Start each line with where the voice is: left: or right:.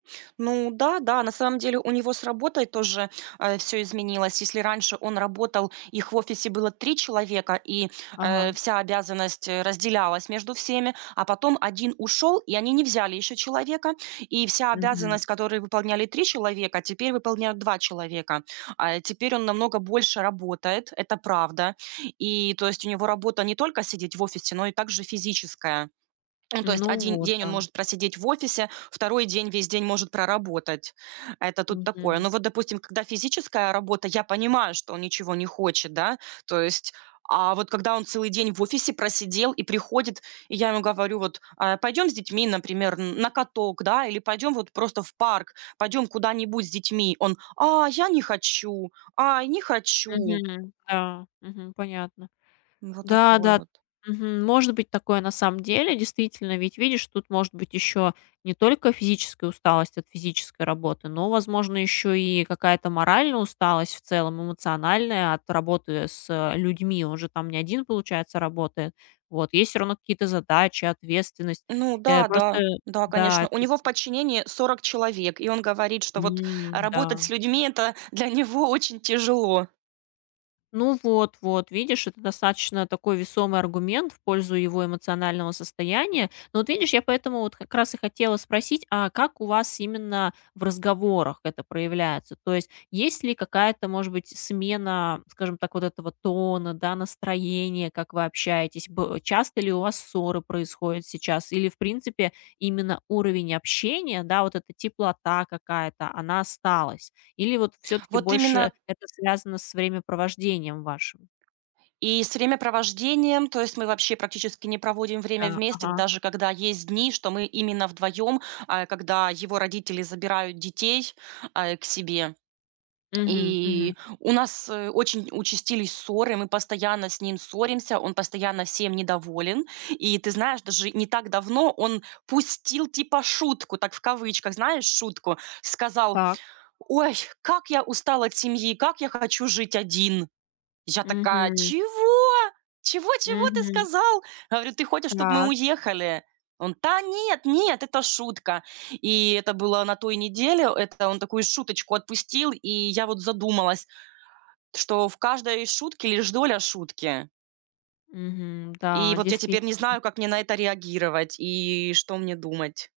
right: Ну да, да. На самом деле у него с работой тоже, э, всё изменилось. Если раньше он работал, их в офисе было 3 человека, и, э,
left: Ага.
right: вся обязанность, э, разделялась между всеми. А потом 1 ушел, и они не взяли еще человека. И вся
left: Мгм.
right: обязанность, которую выполняли 3 человека, теперь выполняют 2 человека. А, э, теперь он намного больше работает. Это правда. И то есть у него работа не только сидеть в офисе, но и также физическая. Ну, то есть
left: Ну
right: 1
left: вот,
right: день он
left: да.
right: может просидеть в офисе, 2 день весь день может проработать. Это тут такое.
left: Мгм.
right: Ну, вот, допустим, когда физическая работа, я понимаю, что он ничего не хочет, да? То есть, а вот когда он целый день в офисе просидел и приходит, и я ему говорю: "Вот, а пойдем с детьми, например, н на каток, да? Или пойдем вот просто в парк, пойдем куда-нибудь с детьми". Он: "А я не хочу, ай, не хочу".
left: Мгм, да. Мгм, понятно.
right: Ну. Вот
left: Да
right: такое
left: да.
right: вот.
left: Мгм. Может быть такое на самом деле, действительно. Ведь видишь, тут может быть еще не только физическая усталость от физической работы, но, возможно, еще и какая-то моральная усталость в целом, эмоциональная от работы с, э, людьми. Он же там не один, получается, работает. Вот, есть всё равно какие-то задачи, ответственность.
right: Ну
left: Э.
right: да,
left: Просто
right: да да, конечно.
left: да.
right: У него в подчинении 40 человек, и он говорит, что, вот,
left: М,
right: работать с
left: да.
right: людьми- это для него очень тяжело.
left: Ну, вот, вот видишь, это достаточно такой весомый аргумент в пользу его эмоционального состояния. Ну. Вот видишь, я поэтому вот как раз и хотела спросить: "А как у вас именно в разговорах это проявляется?" То есть есть ли какая-то, может быть, смена, скажем так, вот этого тона, да, настроения, как вы общаетесь? Б часто ли у вас ссоры происходят сейчас или, в принципе, именно уровень общения, да, вот эта теплота какая-то, она осталась? Или вот всё-таки
right: Вот
left: больше
right: именно
left: это связано с времяпровождением вашим.
right: И с времяпровождением, то есть мы вообще практически не проводим время
left: Да.
right: вместе,
left: Ага.
right: даже когда есть дни, что мы именно вдвоем, э, когда его родители забирают детей, э, к себе.
left: Мгм мгм.
right: И у нас очень участились ссоры, мы постоянно с ним ссоримся, он постоянно всем недоволен. И ты знаешь, даже не так давно он пустил типа шутку, так в кавычках, знаешь, шутку. Сказал:
left: Так.
right: "Ой, как я устал от семьи, как я хочу жить один". Я такая:
left: Мгм.
right: "Чего? Чего чего ты
left: Мгм.
right: сказал?" Говорю: "Ты хочешь, чтоб мы
left: Так.
right: уехали?" Он: "Та нет, нет, это шутка". И это было на той неделе. Это он такую шуточку отпустил. И я вот задумалась, что в каждой шутке лишь доля шутки.
left: Мгм.
right: И
left: Да,
right: вот я теперь не
left: действительно.
right: знаю, как мне на это реагировать, и что мне думать.